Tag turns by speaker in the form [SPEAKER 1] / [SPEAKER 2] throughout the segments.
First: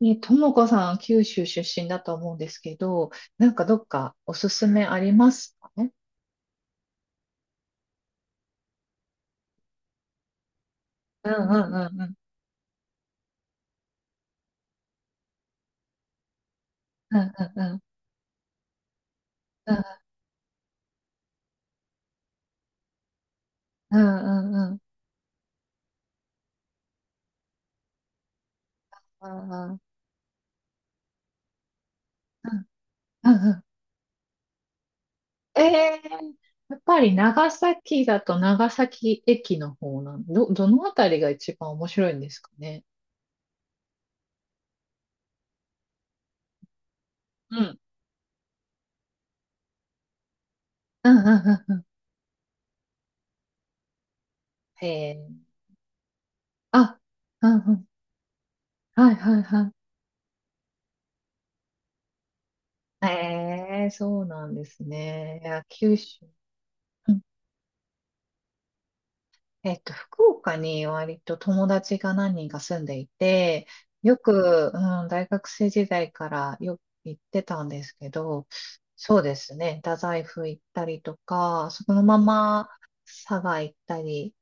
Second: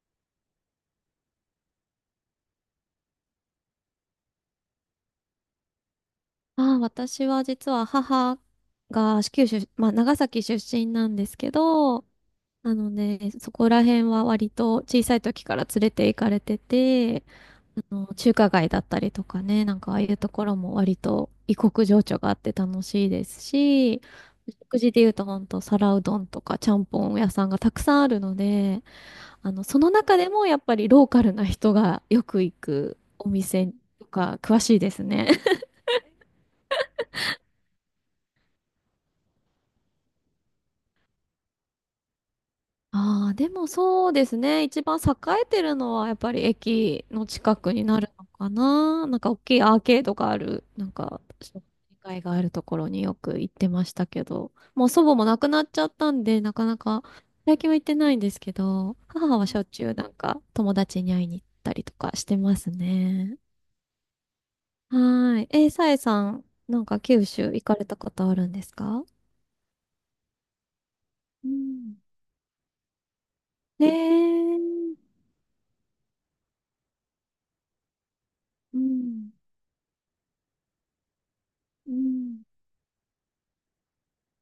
[SPEAKER 1] ね、ともこさん、九州出身だと思うんですけど、なんかどっかおすすめありますかね？
[SPEAKER 2] ああ、私は実は母が九州、まあ、長崎出身なんで
[SPEAKER 1] うん
[SPEAKER 2] すけ
[SPEAKER 1] うんうんう
[SPEAKER 2] ど、
[SPEAKER 1] ん。
[SPEAKER 2] なので、そこら辺は割と小さい時から連れて行かれて
[SPEAKER 1] うん
[SPEAKER 2] て、
[SPEAKER 1] うんうん
[SPEAKER 2] 中華街だったりとかね、
[SPEAKER 1] う
[SPEAKER 2] なん
[SPEAKER 1] ん
[SPEAKER 2] かああいうところも割と異国情緒があって楽しいです
[SPEAKER 1] う
[SPEAKER 2] し、
[SPEAKER 1] んうんう
[SPEAKER 2] 食
[SPEAKER 1] ん。
[SPEAKER 2] 事で言うと本当皿うどんとかちゃんぽん屋さんがたくさんあるので、
[SPEAKER 1] うんう
[SPEAKER 2] そ
[SPEAKER 1] ん
[SPEAKER 2] の中でもやっぱりローカルな人がよく行く
[SPEAKER 1] う
[SPEAKER 2] お
[SPEAKER 1] んうん。
[SPEAKER 2] 店とか詳しいですね。
[SPEAKER 1] ええー、やっぱり長崎だと長崎駅の方なん、どのあたりが一番面白いんですかね？
[SPEAKER 2] ああ、でもそうですね。一番栄えてるのはやっぱり駅の近
[SPEAKER 1] う
[SPEAKER 2] く
[SPEAKER 1] ん
[SPEAKER 2] になるのかな。なんか大きいアーケードがある、なん
[SPEAKER 1] うん
[SPEAKER 2] か
[SPEAKER 1] うん
[SPEAKER 2] 商店
[SPEAKER 1] うんうん。
[SPEAKER 2] 街があるところによく行ってましたけど、も
[SPEAKER 1] へ
[SPEAKER 2] う祖母
[SPEAKER 1] え。
[SPEAKER 2] も亡くなっちゃったんで、なかな
[SPEAKER 1] あ、
[SPEAKER 2] か
[SPEAKER 1] うん
[SPEAKER 2] 最近
[SPEAKER 1] う
[SPEAKER 2] は行っ
[SPEAKER 1] ん。
[SPEAKER 2] てないんですけど、
[SPEAKER 1] はいは
[SPEAKER 2] 母
[SPEAKER 1] い
[SPEAKER 2] はしょっ
[SPEAKER 1] は
[SPEAKER 2] ちゅうなんか友達に会いに行ったりとかしてます
[SPEAKER 1] い。
[SPEAKER 2] ね。
[SPEAKER 1] ええ、そうなんです
[SPEAKER 2] は
[SPEAKER 1] ね。
[SPEAKER 2] ー
[SPEAKER 1] い
[SPEAKER 2] い。
[SPEAKER 1] や、
[SPEAKER 2] さ
[SPEAKER 1] 九
[SPEAKER 2] え
[SPEAKER 1] 州。
[SPEAKER 2] さん、なんか九州行かれたことあるんですか？
[SPEAKER 1] 福岡に割と
[SPEAKER 2] う
[SPEAKER 1] 友
[SPEAKER 2] ん。
[SPEAKER 1] 達が何人か住んでいて、
[SPEAKER 2] ね
[SPEAKER 1] よく、うん、
[SPEAKER 2] え。
[SPEAKER 1] 大学生時代からよく行ってたんですけど、
[SPEAKER 2] う
[SPEAKER 1] そう
[SPEAKER 2] ん。
[SPEAKER 1] ですね、太宰府行ったりとか、
[SPEAKER 2] う
[SPEAKER 1] そのま
[SPEAKER 2] ん
[SPEAKER 1] ま佐賀行ったり、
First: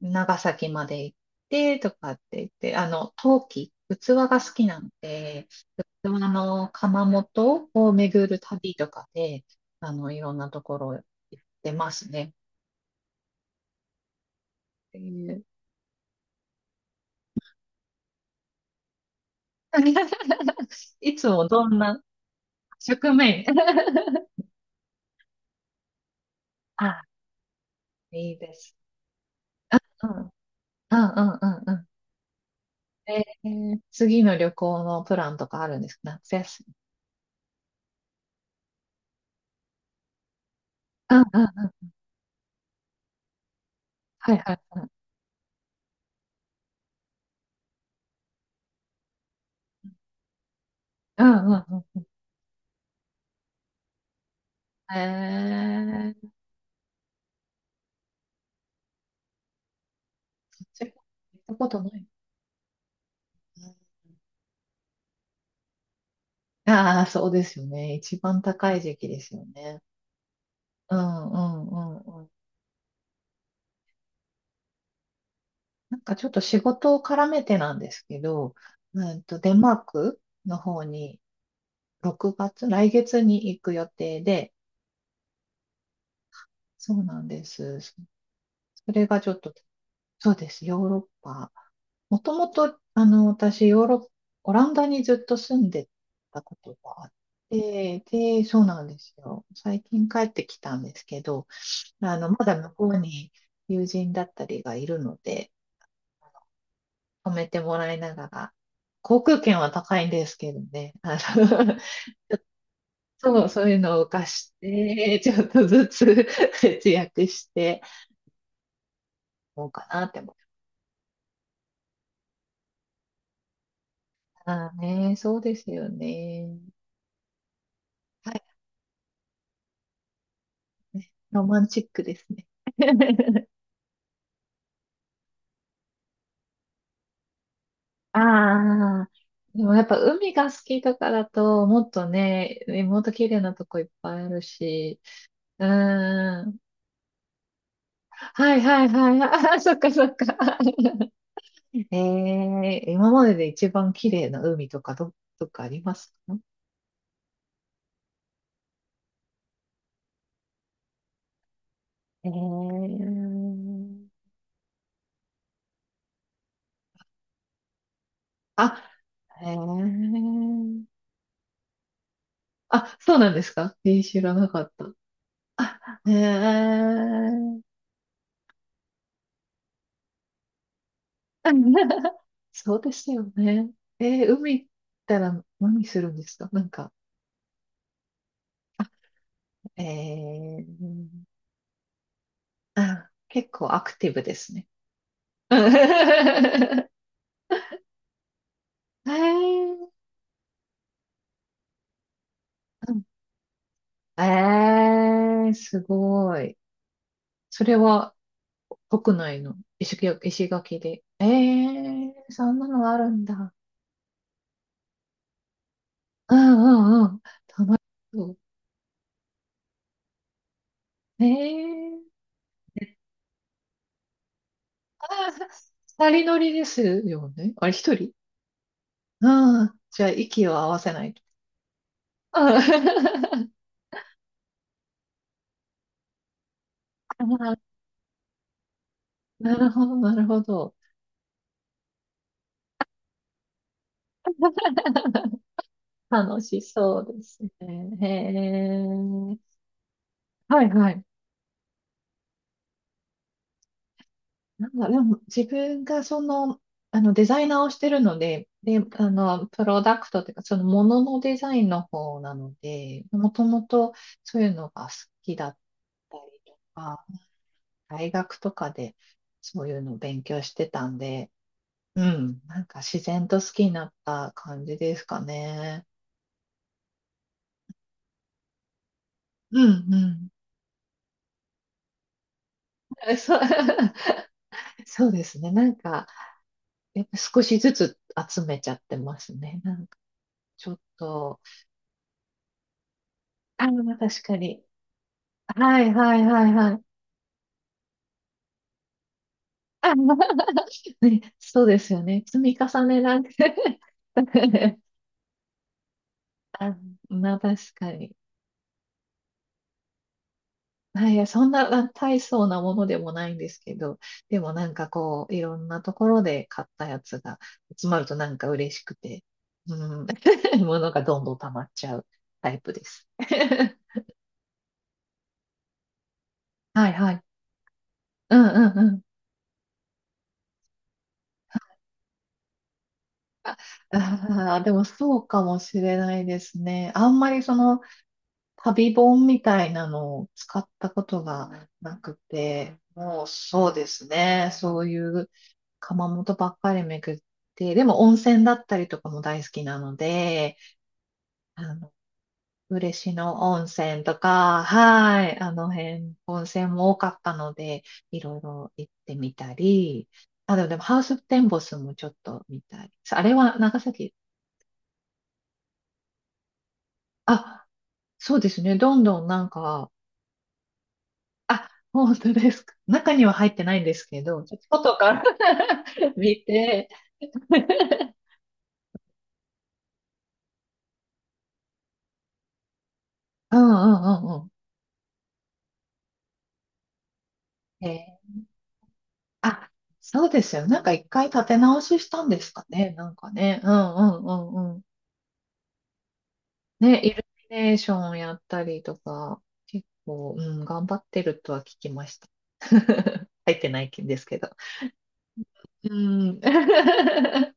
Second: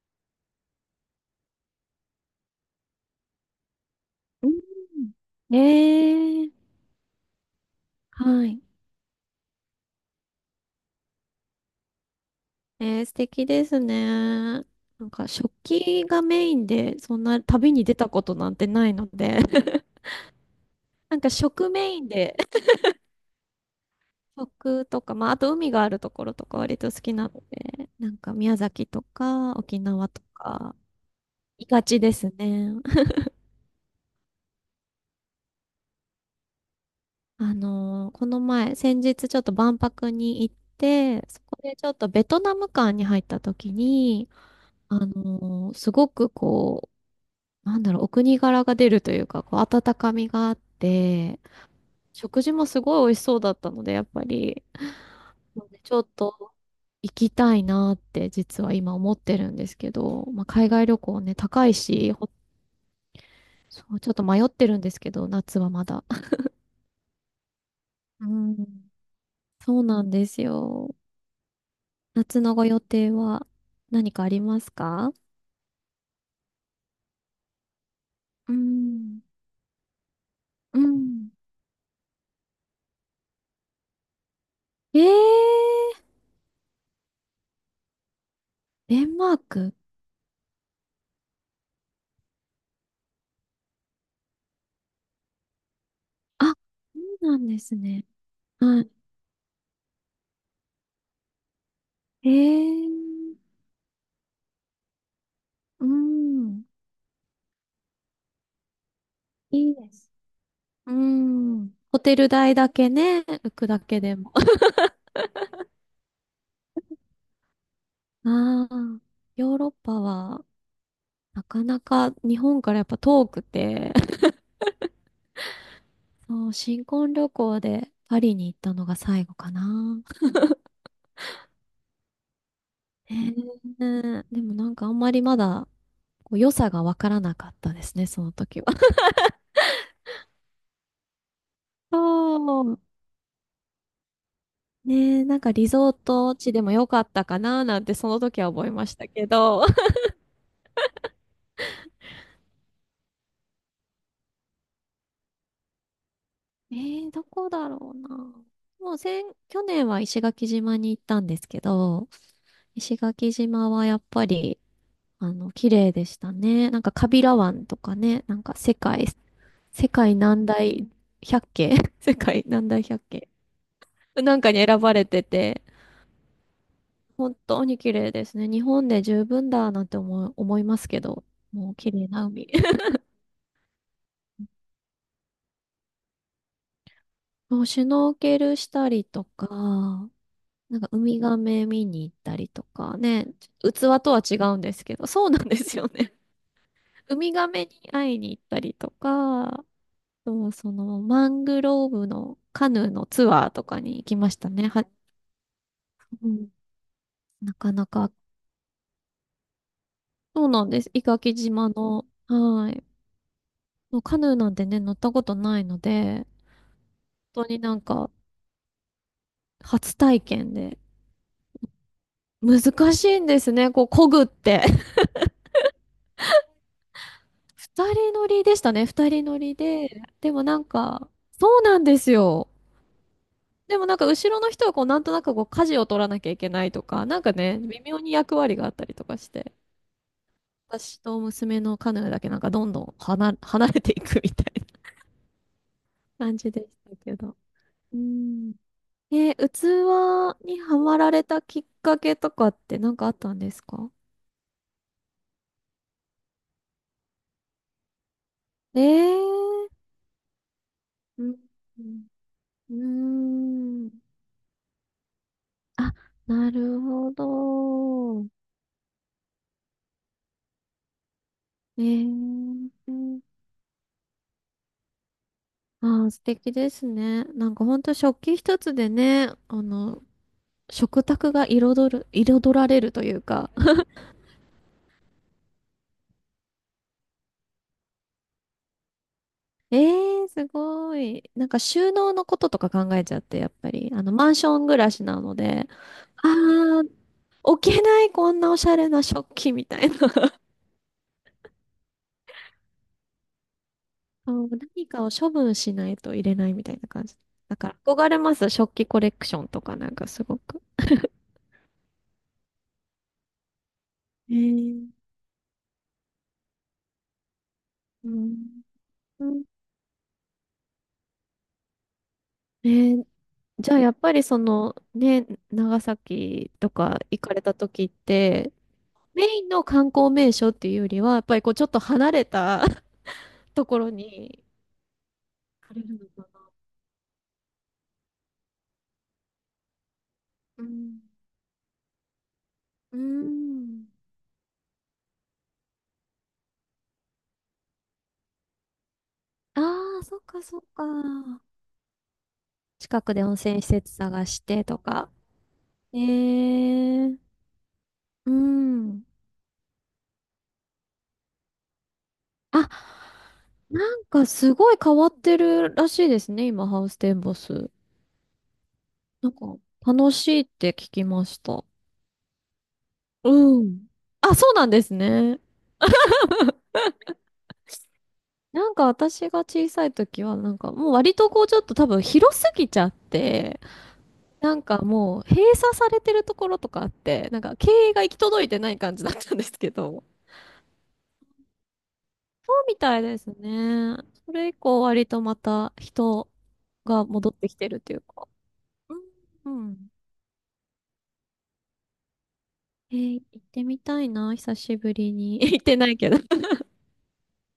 [SPEAKER 1] 長崎まで行ってとかって言って、器が好きなんで、
[SPEAKER 2] う
[SPEAKER 1] 器
[SPEAKER 2] ん、ええ、
[SPEAKER 1] の窯元を巡る
[SPEAKER 2] はい。
[SPEAKER 1] 旅とかで、いろんなところ行ってますね。
[SPEAKER 2] えー、素敵ですね。
[SPEAKER 1] って
[SPEAKER 2] なんか
[SPEAKER 1] いう
[SPEAKER 2] 食器がメインで、そんな旅に出たことなんてないので、
[SPEAKER 1] い
[SPEAKER 2] なん
[SPEAKER 1] つ
[SPEAKER 2] か
[SPEAKER 1] もど
[SPEAKER 2] 食
[SPEAKER 1] ん
[SPEAKER 2] メイ
[SPEAKER 1] な
[SPEAKER 2] ンで、
[SPEAKER 1] 食面
[SPEAKER 2] 食とか、まあ、あと海があるところとか割と好
[SPEAKER 1] あ、
[SPEAKER 2] きなので、なん
[SPEAKER 1] い
[SPEAKER 2] か
[SPEAKER 1] いで
[SPEAKER 2] 宮
[SPEAKER 1] す。
[SPEAKER 2] 崎とか沖
[SPEAKER 1] う
[SPEAKER 2] 縄
[SPEAKER 1] ん。
[SPEAKER 2] と
[SPEAKER 1] うん
[SPEAKER 2] か、
[SPEAKER 1] うん
[SPEAKER 2] 行
[SPEAKER 1] う
[SPEAKER 2] き
[SPEAKER 1] ん
[SPEAKER 2] が
[SPEAKER 1] う
[SPEAKER 2] ちですね。
[SPEAKER 1] ん。次の旅行のプランとかあるんですか夏休み？
[SPEAKER 2] この前、先日ちょっと万博に行っ
[SPEAKER 1] うん
[SPEAKER 2] て、
[SPEAKER 1] う
[SPEAKER 2] そ
[SPEAKER 1] ん
[SPEAKER 2] こで
[SPEAKER 1] う
[SPEAKER 2] ちょ
[SPEAKER 1] ん。
[SPEAKER 2] っとベトナム館に入った時に、
[SPEAKER 1] はいはいはい。
[SPEAKER 2] すごくこう、なんだろう、お国柄が出るというか、こう、温かみがあっ
[SPEAKER 1] う
[SPEAKER 2] て、
[SPEAKER 1] んうんうん。
[SPEAKER 2] 食事もすごい美味しそうだったので、やっぱり、
[SPEAKER 1] え
[SPEAKER 2] もうねちょっ
[SPEAKER 1] ー、
[SPEAKER 2] と行きたいなって実は今思ってるんですけど、まあ、海
[SPEAKER 1] そ
[SPEAKER 2] 外
[SPEAKER 1] れ行
[SPEAKER 2] 旅行ね、
[SPEAKER 1] ったこ
[SPEAKER 2] 高い
[SPEAKER 1] とない。
[SPEAKER 2] し、そう、ちょっと迷ってるんですけど、夏はまだ。
[SPEAKER 1] ああ、そうですよね。一
[SPEAKER 2] う
[SPEAKER 1] 番高い
[SPEAKER 2] ん、
[SPEAKER 1] 時期ですよ
[SPEAKER 2] そ
[SPEAKER 1] ね。
[SPEAKER 2] うなんです
[SPEAKER 1] う
[SPEAKER 2] よ。
[SPEAKER 1] んうんうんうん。
[SPEAKER 2] 夏のご予定は何かありますか？
[SPEAKER 1] なんかちょっと仕事を絡めてなんですけ
[SPEAKER 2] う
[SPEAKER 1] ど、
[SPEAKER 2] ん、
[SPEAKER 1] デンマークの
[SPEAKER 2] う
[SPEAKER 1] 方に
[SPEAKER 2] ん。
[SPEAKER 1] 6月、来月に行く予定で、
[SPEAKER 2] えー、
[SPEAKER 1] そうなんです。そそ
[SPEAKER 2] デ
[SPEAKER 1] れ
[SPEAKER 2] ン
[SPEAKER 1] がちょ
[SPEAKER 2] マー
[SPEAKER 1] っと、
[SPEAKER 2] ク。
[SPEAKER 1] そうです、ヨーロッパ。もともと、私、ヨーロッ、オランダにずっと住んでた
[SPEAKER 2] あ、そ
[SPEAKER 1] ことがあっ
[SPEAKER 2] うなんです
[SPEAKER 1] て、
[SPEAKER 2] ね。
[SPEAKER 1] で、そう
[SPEAKER 2] は
[SPEAKER 1] なん
[SPEAKER 2] い。
[SPEAKER 1] ですよ。最近帰ってきたんですけど、
[SPEAKER 2] え
[SPEAKER 1] まだ向
[SPEAKER 2] ー
[SPEAKER 1] こうに友人だったりがいるので、
[SPEAKER 2] うん。
[SPEAKER 1] 泊めてもらいながら、航空券は
[SPEAKER 2] いいで
[SPEAKER 1] 高いん
[SPEAKER 2] す。
[SPEAKER 1] ですけどね、
[SPEAKER 2] うん。ホテル代だけね、
[SPEAKER 1] そう、
[SPEAKER 2] 浮
[SPEAKER 1] そ
[SPEAKER 2] く
[SPEAKER 1] ういう
[SPEAKER 2] だけ
[SPEAKER 1] のを
[SPEAKER 2] でも。
[SPEAKER 1] 貸して、ちょっとずつ節約して、
[SPEAKER 2] ああ、ヨー
[SPEAKER 1] も
[SPEAKER 2] ロ
[SPEAKER 1] う
[SPEAKER 2] ッ
[SPEAKER 1] か
[SPEAKER 2] パ
[SPEAKER 1] なって、
[SPEAKER 2] は、なかなか日本からやっぱ遠くて、
[SPEAKER 1] ああね、そうですよ
[SPEAKER 2] そう、
[SPEAKER 1] ね。
[SPEAKER 2] 新婚旅行でパ
[SPEAKER 1] は
[SPEAKER 2] リ
[SPEAKER 1] い、
[SPEAKER 2] に行ったのが最後かな。
[SPEAKER 1] ロマンチックですね。
[SPEAKER 2] ね え、でもなんかあんまりまだ、こう良さがわからなかったですね、その時は。
[SPEAKER 1] ああ、でもやっぱ海が好きとかだと、もっとね、
[SPEAKER 2] そう。
[SPEAKER 1] もっと綺麗なとこいっぱいあるし、
[SPEAKER 2] ねえ、なんか
[SPEAKER 1] う
[SPEAKER 2] リゾート
[SPEAKER 1] ー
[SPEAKER 2] 地
[SPEAKER 1] ん。
[SPEAKER 2] でも良かったかななんてその時は
[SPEAKER 1] はい
[SPEAKER 2] 思い
[SPEAKER 1] は
[SPEAKER 2] ま
[SPEAKER 1] い
[SPEAKER 2] した
[SPEAKER 1] はい。
[SPEAKER 2] け
[SPEAKER 1] ああ、
[SPEAKER 2] ど。
[SPEAKER 1] そっかそっか。ええ、今までで一番綺麗な海とかど、どっかありますか？
[SPEAKER 2] どこだろうな。もう去年は石垣島に行ったんですけど、
[SPEAKER 1] え
[SPEAKER 2] 石
[SPEAKER 1] え、
[SPEAKER 2] 垣島はやっぱり、綺麗でしたね。なんか、カビラ湾とかね、なんか、世
[SPEAKER 1] あ、
[SPEAKER 2] 界、
[SPEAKER 1] え
[SPEAKER 2] 世界何
[SPEAKER 1] え、
[SPEAKER 2] 大百景 世界何大
[SPEAKER 1] あ、
[SPEAKER 2] 百
[SPEAKER 1] そう
[SPEAKER 2] 景
[SPEAKER 1] なんですか？えー、知ら
[SPEAKER 2] なん
[SPEAKER 1] な
[SPEAKER 2] か
[SPEAKER 1] か
[SPEAKER 2] に
[SPEAKER 1] っ
[SPEAKER 2] 選ば
[SPEAKER 1] た。
[SPEAKER 2] れてて、
[SPEAKER 1] あ、へ
[SPEAKER 2] 本当
[SPEAKER 1] え。
[SPEAKER 2] に綺麗ですね。日本で十分だなんて思いますけど、もう綺麗 な海。
[SPEAKER 1] そう ですよね。海行ったら何するんですかなんか、
[SPEAKER 2] もう、シュノーケルしたりと
[SPEAKER 1] え
[SPEAKER 2] か、なんかウミ
[SPEAKER 1] ー、
[SPEAKER 2] ガメ見に行ったりとか
[SPEAKER 1] あ、
[SPEAKER 2] ね、
[SPEAKER 1] 結構アク
[SPEAKER 2] 器
[SPEAKER 1] テ
[SPEAKER 2] と
[SPEAKER 1] ィブ
[SPEAKER 2] は
[SPEAKER 1] で
[SPEAKER 2] 違
[SPEAKER 1] す
[SPEAKER 2] うん
[SPEAKER 1] ね。
[SPEAKER 2] ですけど、そうなん ですよね。
[SPEAKER 1] え
[SPEAKER 2] ウミガメに会いに行ったりとか、
[SPEAKER 1] ー、
[SPEAKER 2] そのマングローブのカヌー
[SPEAKER 1] うん
[SPEAKER 2] のツアーとかに行きましたね。は、
[SPEAKER 1] えー、す
[SPEAKER 2] う
[SPEAKER 1] ご
[SPEAKER 2] ん、
[SPEAKER 1] い。
[SPEAKER 2] な
[SPEAKER 1] そ
[SPEAKER 2] か
[SPEAKER 1] れ
[SPEAKER 2] なか、
[SPEAKER 1] は国内の
[SPEAKER 2] そう
[SPEAKER 1] 石
[SPEAKER 2] なん
[SPEAKER 1] 垣
[SPEAKER 2] です。伊
[SPEAKER 1] で。え
[SPEAKER 2] 垣島の、
[SPEAKER 1] ー、そんな
[SPEAKER 2] はい。
[SPEAKER 1] のあるんだ。
[SPEAKER 2] もうカヌーなんてね、乗ったことないので、
[SPEAKER 1] うんうんうん。
[SPEAKER 2] 本当に
[SPEAKER 1] 楽
[SPEAKER 2] な
[SPEAKER 1] し
[SPEAKER 2] んか
[SPEAKER 1] そう。
[SPEAKER 2] 初体験で、
[SPEAKER 1] えー、
[SPEAKER 2] 難しいんですね、こう、漕ぐって。
[SPEAKER 1] ああ、二人乗りですよね。あれ、一
[SPEAKER 2] 二
[SPEAKER 1] 人。
[SPEAKER 2] 人乗りでしたね。二人乗り
[SPEAKER 1] ああ、
[SPEAKER 2] で。
[SPEAKER 1] じゃあ、
[SPEAKER 2] でも
[SPEAKER 1] 息を
[SPEAKER 2] なん
[SPEAKER 1] 合わせな
[SPEAKER 2] か、
[SPEAKER 1] いと。
[SPEAKER 2] そうなんですよ。
[SPEAKER 1] あー
[SPEAKER 2] でもなんか後ろの人はこうなんとなくこう舵を取らなきゃいけないとか、なん
[SPEAKER 1] あ
[SPEAKER 2] か
[SPEAKER 1] ー、
[SPEAKER 2] ね、微妙に役割があったりとかして、
[SPEAKER 1] なるほど、なるほど。
[SPEAKER 2] 私と娘のカヌーだけなんかどんどん離れていくみたいな感
[SPEAKER 1] 楽
[SPEAKER 2] じ
[SPEAKER 1] し
[SPEAKER 2] でした
[SPEAKER 1] そう
[SPEAKER 2] け
[SPEAKER 1] で
[SPEAKER 2] ど。
[SPEAKER 1] すね。
[SPEAKER 2] うん。
[SPEAKER 1] へえ。
[SPEAKER 2] 器に
[SPEAKER 1] はい
[SPEAKER 2] は
[SPEAKER 1] は
[SPEAKER 2] ま
[SPEAKER 1] い。
[SPEAKER 2] られたきっかけとかってなんかあったんですか？
[SPEAKER 1] なんだ、でも自分がデザイナーをしてるので、で、
[SPEAKER 2] えー、
[SPEAKER 1] プロダクトというか、そのものの
[SPEAKER 2] うん、
[SPEAKER 1] デザインの方なの
[SPEAKER 2] う
[SPEAKER 1] で、
[SPEAKER 2] ん、う
[SPEAKER 1] もとも
[SPEAKER 2] ー
[SPEAKER 1] と
[SPEAKER 2] ん、
[SPEAKER 1] そういうのが好きだっ
[SPEAKER 2] あ、
[SPEAKER 1] たり
[SPEAKER 2] な
[SPEAKER 1] と
[SPEAKER 2] る
[SPEAKER 1] か、
[SPEAKER 2] ほ
[SPEAKER 1] 大
[SPEAKER 2] ど。
[SPEAKER 1] 学とかでそういうのを勉強してたんで、
[SPEAKER 2] え
[SPEAKER 1] う
[SPEAKER 2] え
[SPEAKER 1] ん、なんか自然
[SPEAKER 2] ー、
[SPEAKER 1] と好きになった感じですかね。
[SPEAKER 2] ああ、素敵ですね。なんかほんと食器一つでね、
[SPEAKER 1] うんうん。
[SPEAKER 2] 食卓が彩る、彩られるとい う
[SPEAKER 1] そう、
[SPEAKER 2] か。
[SPEAKER 1] そうですね。なんか、やっぱ少しずつ集めちゃってますね。
[SPEAKER 2] え
[SPEAKER 1] なんか、
[SPEAKER 2] ー、す
[SPEAKER 1] ちょっ
[SPEAKER 2] ごい。
[SPEAKER 1] と、
[SPEAKER 2] なんか収納のこととか考えちゃって、やっ
[SPEAKER 1] あ
[SPEAKER 2] ぱり。
[SPEAKER 1] あ、確
[SPEAKER 2] マン
[SPEAKER 1] か
[SPEAKER 2] ショ
[SPEAKER 1] に。
[SPEAKER 2] ン暮らしなので、
[SPEAKER 1] はいはい
[SPEAKER 2] あ
[SPEAKER 1] はいはい。
[SPEAKER 2] あ、置けない、こんなおしゃれな食器みたいな。
[SPEAKER 1] そうですよね。積み重ねなんて
[SPEAKER 2] そう、 何かを処分しないと入れないみた
[SPEAKER 1] あ、
[SPEAKER 2] いな感じ。
[SPEAKER 1] まあ確
[SPEAKER 2] だから、
[SPEAKER 1] か
[SPEAKER 2] 憧
[SPEAKER 1] に。
[SPEAKER 2] れます。食器コレクションとかなんかすごく。
[SPEAKER 1] はい、いや、そんな大層なものでもないんですけど、
[SPEAKER 2] え
[SPEAKER 1] でもなんか
[SPEAKER 2] え、
[SPEAKER 1] こう、いろんなところで買ったやつが集まる
[SPEAKER 2] う
[SPEAKER 1] となん
[SPEAKER 2] ん。
[SPEAKER 1] か嬉しくて、
[SPEAKER 2] うん、
[SPEAKER 1] うん、物がどんどん溜まっちゃうタイ
[SPEAKER 2] え
[SPEAKER 1] プで
[SPEAKER 2] ー
[SPEAKER 1] す。
[SPEAKER 2] じゃ あやっぱりそのね、長崎と
[SPEAKER 1] はい
[SPEAKER 2] か
[SPEAKER 1] は
[SPEAKER 2] 行
[SPEAKER 1] い。
[SPEAKER 2] かれた時っ
[SPEAKER 1] うん
[SPEAKER 2] て、
[SPEAKER 1] うんうん。
[SPEAKER 2] メインの観光名所っていうよりは、やっぱりこうちょっと離れた ところに
[SPEAKER 1] ああ、でもそうかも
[SPEAKER 2] 行か
[SPEAKER 1] し
[SPEAKER 2] れ
[SPEAKER 1] れ
[SPEAKER 2] る
[SPEAKER 1] な
[SPEAKER 2] の
[SPEAKER 1] い
[SPEAKER 2] か
[SPEAKER 1] で
[SPEAKER 2] な。
[SPEAKER 1] すね。あんまりその旅本みたいなのを使
[SPEAKER 2] う
[SPEAKER 1] った
[SPEAKER 2] ん。
[SPEAKER 1] ことがなくて、
[SPEAKER 2] う
[SPEAKER 1] もうそう
[SPEAKER 2] ん。
[SPEAKER 1] ですね。そういう窯元ばっかり巡って、でも温泉だったりとかも大好
[SPEAKER 2] あ
[SPEAKER 1] きなの
[SPEAKER 2] あ、そっか
[SPEAKER 1] で、
[SPEAKER 2] そっか。
[SPEAKER 1] あの、
[SPEAKER 2] 近
[SPEAKER 1] 嬉
[SPEAKER 2] くで温
[SPEAKER 1] 野
[SPEAKER 2] 泉施
[SPEAKER 1] 温
[SPEAKER 2] 設
[SPEAKER 1] 泉と
[SPEAKER 2] 探し
[SPEAKER 1] か、
[SPEAKER 2] てとか。
[SPEAKER 1] はい、あの
[SPEAKER 2] え
[SPEAKER 1] 辺、温泉も多
[SPEAKER 2] え
[SPEAKER 1] か
[SPEAKER 2] ー、
[SPEAKER 1] ったので、い
[SPEAKER 2] う
[SPEAKER 1] ろいろ行っ
[SPEAKER 2] ん。
[SPEAKER 1] てみたり、あ、でもハウステンボスもちょっと見
[SPEAKER 2] あ、
[SPEAKER 1] たり。あれは長
[SPEAKER 2] なん
[SPEAKER 1] 崎。
[SPEAKER 2] かすごい変わってるらしいですね、今、ハウステンボ
[SPEAKER 1] あ、
[SPEAKER 2] ス。
[SPEAKER 1] そうですね。どんどん
[SPEAKER 2] なん
[SPEAKER 1] な
[SPEAKER 2] か
[SPEAKER 1] んか、
[SPEAKER 2] 楽しいって聞きました。
[SPEAKER 1] あ、本当ですか？中には入っ
[SPEAKER 2] う
[SPEAKER 1] てないん
[SPEAKER 2] ん。
[SPEAKER 1] ですけ
[SPEAKER 2] あ、
[SPEAKER 1] ど、
[SPEAKER 2] そう
[SPEAKER 1] ちょっ
[SPEAKER 2] な
[SPEAKER 1] と
[SPEAKER 2] んです
[SPEAKER 1] 外から
[SPEAKER 2] ね。
[SPEAKER 1] 見て、
[SPEAKER 2] なんか私が小さい時は、なんかもう割とこうちょっと多分広すぎちゃっ
[SPEAKER 1] うん
[SPEAKER 2] て、
[SPEAKER 1] うんうんうん。
[SPEAKER 2] なんかもう閉鎖されてるところとかあって、なんか経営が行き届いてない感じだったんです
[SPEAKER 1] あ、
[SPEAKER 2] けど、
[SPEAKER 1] そうですよ。なんか一回立て直ししたんです
[SPEAKER 2] そ
[SPEAKER 1] か
[SPEAKER 2] うみ
[SPEAKER 1] ね。
[SPEAKER 2] たい
[SPEAKER 1] なん
[SPEAKER 2] です
[SPEAKER 1] かね。うん
[SPEAKER 2] ね。
[SPEAKER 1] うんう
[SPEAKER 2] それ以
[SPEAKER 1] んうん。
[SPEAKER 2] 降割とまた人
[SPEAKER 1] ね、
[SPEAKER 2] が
[SPEAKER 1] イル
[SPEAKER 2] 戻って
[SPEAKER 1] ミ
[SPEAKER 2] きて
[SPEAKER 1] ネー
[SPEAKER 2] る
[SPEAKER 1] シ
[SPEAKER 2] という
[SPEAKER 1] ョン
[SPEAKER 2] か。
[SPEAKER 1] やったり
[SPEAKER 2] う
[SPEAKER 1] と
[SPEAKER 2] ん。
[SPEAKER 1] か、
[SPEAKER 2] う
[SPEAKER 1] 結
[SPEAKER 2] ん、
[SPEAKER 1] 構、うん、頑張ってるとは聞きました。
[SPEAKER 2] えー、 行ってみたいな、
[SPEAKER 1] けど。
[SPEAKER 2] 久しぶりに。行ってな
[SPEAKER 1] う
[SPEAKER 2] いけど。
[SPEAKER 1] ん。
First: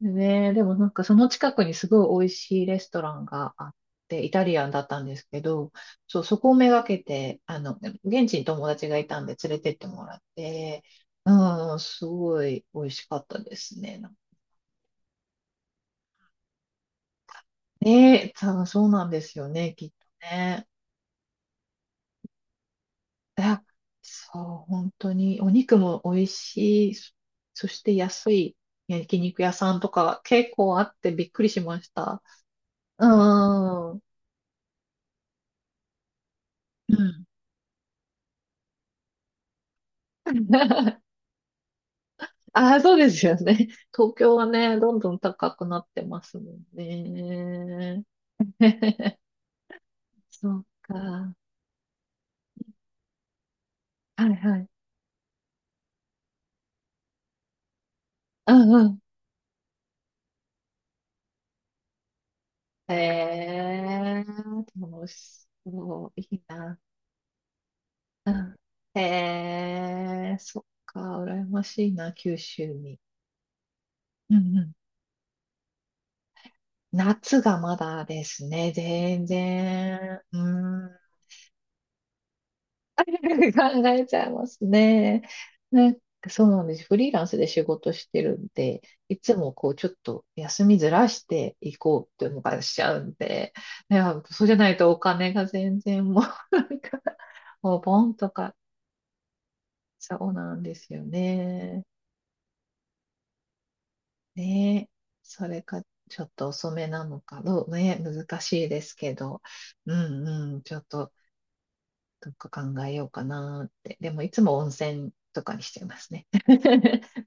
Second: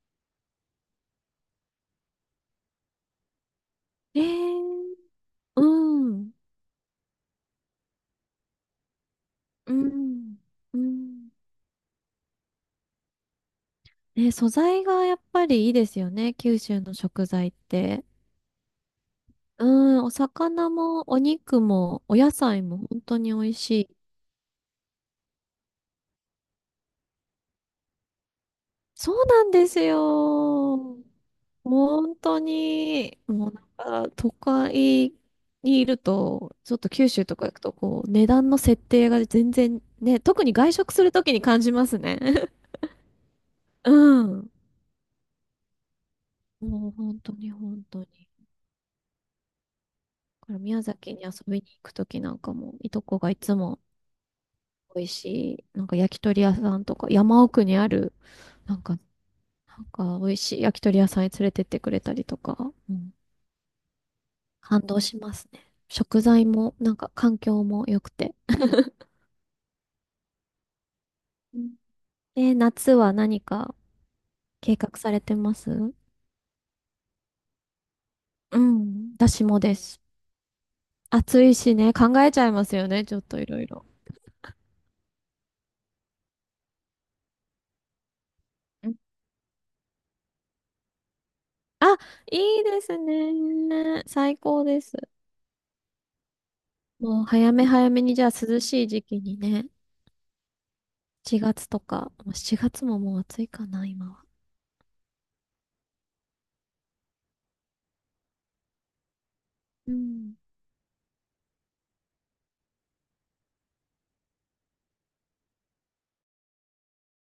[SPEAKER 1] ねえ、でもなんかその近くにすごい美味しいレストランがあっ
[SPEAKER 2] え
[SPEAKER 1] て、イタリアンだっ
[SPEAKER 2] ー、
[SPEAKER 1] たんですけ
[SPEAKER 2] う
[SPEAKER 1] ど、そう、
[SPEAKER 2] ん。
[SPEAKER 1] そこをめがけて、現地に友達がいたんで連れて
[SPEAKER 2] う
[SPEAKER 1] ってもらっ
[SPEAKER 2] ん。う
[SPEAKER 1] て、
[SPEAKER 2] ん。
[SPEAKER 1] うん、すごい美味しかったですね。
[SPEAKER 2] ね、素材がやっぱりいいですよね、九州の食材って。
[SPEAKER 1] ねえ、そうそうなんですよ
[SPEAKER 2] う
[SPEAKER 1] ね、きっ
[SPEAKER 2] ん、
[SPEAKER 1] と
[SPEAKER 2] お
[SPEAKER 1] ね。
[SPEAKER 2] 魚もお肉もお野菜も本当に美味
[SPEAKER 1] あ、
[SPEAKER 2] しい。
[SPEAKER 1] そう、本当に。お肉も美味しい。そして安い
[SPEAKER 2] そ
[SPEAKER 1] 焼
[SPEAKER 2] う
[SPEAKER 1] 肉
[SPEAKER 2] な
[SPEAKER 1] 屋
[SPEAKER 2] んで
[SPEAKER 1] さ
[SPEAKER 2] す
[SPEAKER 1] んとか結構あっ
[SPEAKER 2] よ。
[SPEAKER 1] てびっくりしまし
[SPEAKER 2] 本
[SPEAKER 1] た。
[SPEAKER 2] 当
[SPEAKER 1] う
[SPEAKER 2] に、もうなん
[SPEAKER 1] ーん。
[SPEAKER 2] か都会にいると、ちょっと
[SPEAKER 1] う
[SPEAKER 2] 九州
[SPEAKER 1] ん。
[SPEAKER 2] とか行くとこう、値段の設定が全然ね、特に外食する ときに感じますね。
[SPEAKER 1] ああ、そうですよね。
[SPEAKER 2] う
[SPEAKER 1] 東京は
[SPEAKER 2] ん。
[SPEAKER 1] ね、どんどん高くなってますもん
[SPEAKER 2] もう本当に本当
[SPEAKER 1] ね。
[SPEAKER 2] に。だ
[SPEAKER 1] そ
[SPEAKER 2] から
[SPEAKER 1] う
[SPEAKER 2] 宮
[SPEAKER 1] か。
[SPEAKER 2] 崎に遊
[SPEAKER 1] は
[SPEAKER 2] びに行くときなんかも、いとこがいつも
[SPEAKER 1] いはい。
[SPEAKER 2] 美味しい、なんか焼き鳥屋さんとか、山奥にある、
[SPEAKER 1] うん
[SPEAKER 2] なん
[SPEAKER 1] うん。
[SPEAKER 2] か、なんか美味しい焼き鳥屋さんに連れてってくれたりとか、
[SPEAKER 1] え
[SPEAKER 2] うん、
[SPEAKER 1] え、
[SPEAKER 2] 感動
[SPEAKER 1] 楽
[SPEAKER 2] しま
[SPEAKER 1] し
[SPEAKER 2] すね。
[SPEAKER 1] そう。
[SPEAKER 2] 食
[SPEAKER 1] いい
[SPEAKER 2] 材も、
[SPEAKER 1] な。
[SPEAKER 2] なんか環境も良く
[SPEAKER 1] う
[SPEAKER 2] て。
[SPEAKER 1] ん。へえ、そっか、羨
[SPEAKER 2] う
[SPEAKER 1] ま
[SPEAKER 2] ん、
[SPEAKER 1] しいな、九
[SPEAKER 2] え、
[SPEAKER 1] 州
[SPEAKER 2] 夏
[SPEAKER 1] に。
[SPEAKER 2] は何か
[SPEAKER 1] うんうん。
[SPEAKER 2] 計画されてます？
[SPEAKER 1] 夏がまだです
[SPEAKER 2] う
[SPEAKER 1] ね、
[SPEAKER 2] ん、
[SPEAKER 1] 全
[SPEAKER 2] 私もです。
[SPEAKER 1] 然。うーん。
[SPEAKER 2] 暑いしね、考えちゃいますよね、ちょっとい ろいろ。
[SPEAKER 1] 考えちゃいますね。なんかそうなんです。フリーランスで仕事してるんで、
[SPEAKER 2] うん、
[SPEAKER 1] いつもこう、ちょっと休みずらしてい
[SPEAKER 2] あ、
[SPEAKER 1] こうっていうの
[SPEAKER 2] い
[SPEAKER 1] が
[SPEAKER 2] い
[SPEAKER 1] し
[SPEAKER 2] で
[SPEAKER 1] ちゃ
[SPEAKER 2] す
[SPEAKER 1] うんで、い
[SPEAKER 2] ね。
[SPEAKER 1] や、
[SPEAKER 2] 最
[SPEAKER 1] そうじゃ
[SPEAKER 2] 高
[SPEAKER 1] ない
[SPEAKER 2] で
[SPEAKER 1] と
[SPEAKER 2] す。
[SPEAKER 1] お金が全然もう、なんか、
[SPEAKER 2] もう早め
[SPEAKER 1] もう
[SPEAKER 2] 早
[SPEAKER 1] ボ
[SPEAKER 2] め
[SPEAKER 1] ン
[SPEAKER 2] に、じゃ
[SPEAKER 1] と
[SPEAKER 2] あ
[SPEAKER 1] か、
[SPEAKER 2] 涼しい時期にね、
[SPEAKER 1] そうなんですよ
[SPEAKER 2] 7月と
[SPEAKER 1] ね。
[SPEAKER 2] か、まあ7月ももう暑いかな、今は。
[SPEAKER 1] ねえ、それか、ちょっと遅めなのか、どうね、難しいですけど、
[SPEAKER 2] う
[SPEAKER 1] うん
[SPEAKER 2] ん
[SPEAKER 1] うん、ちょっと、どっか考えようかなって。でも、いつも温泉とかにしてますね。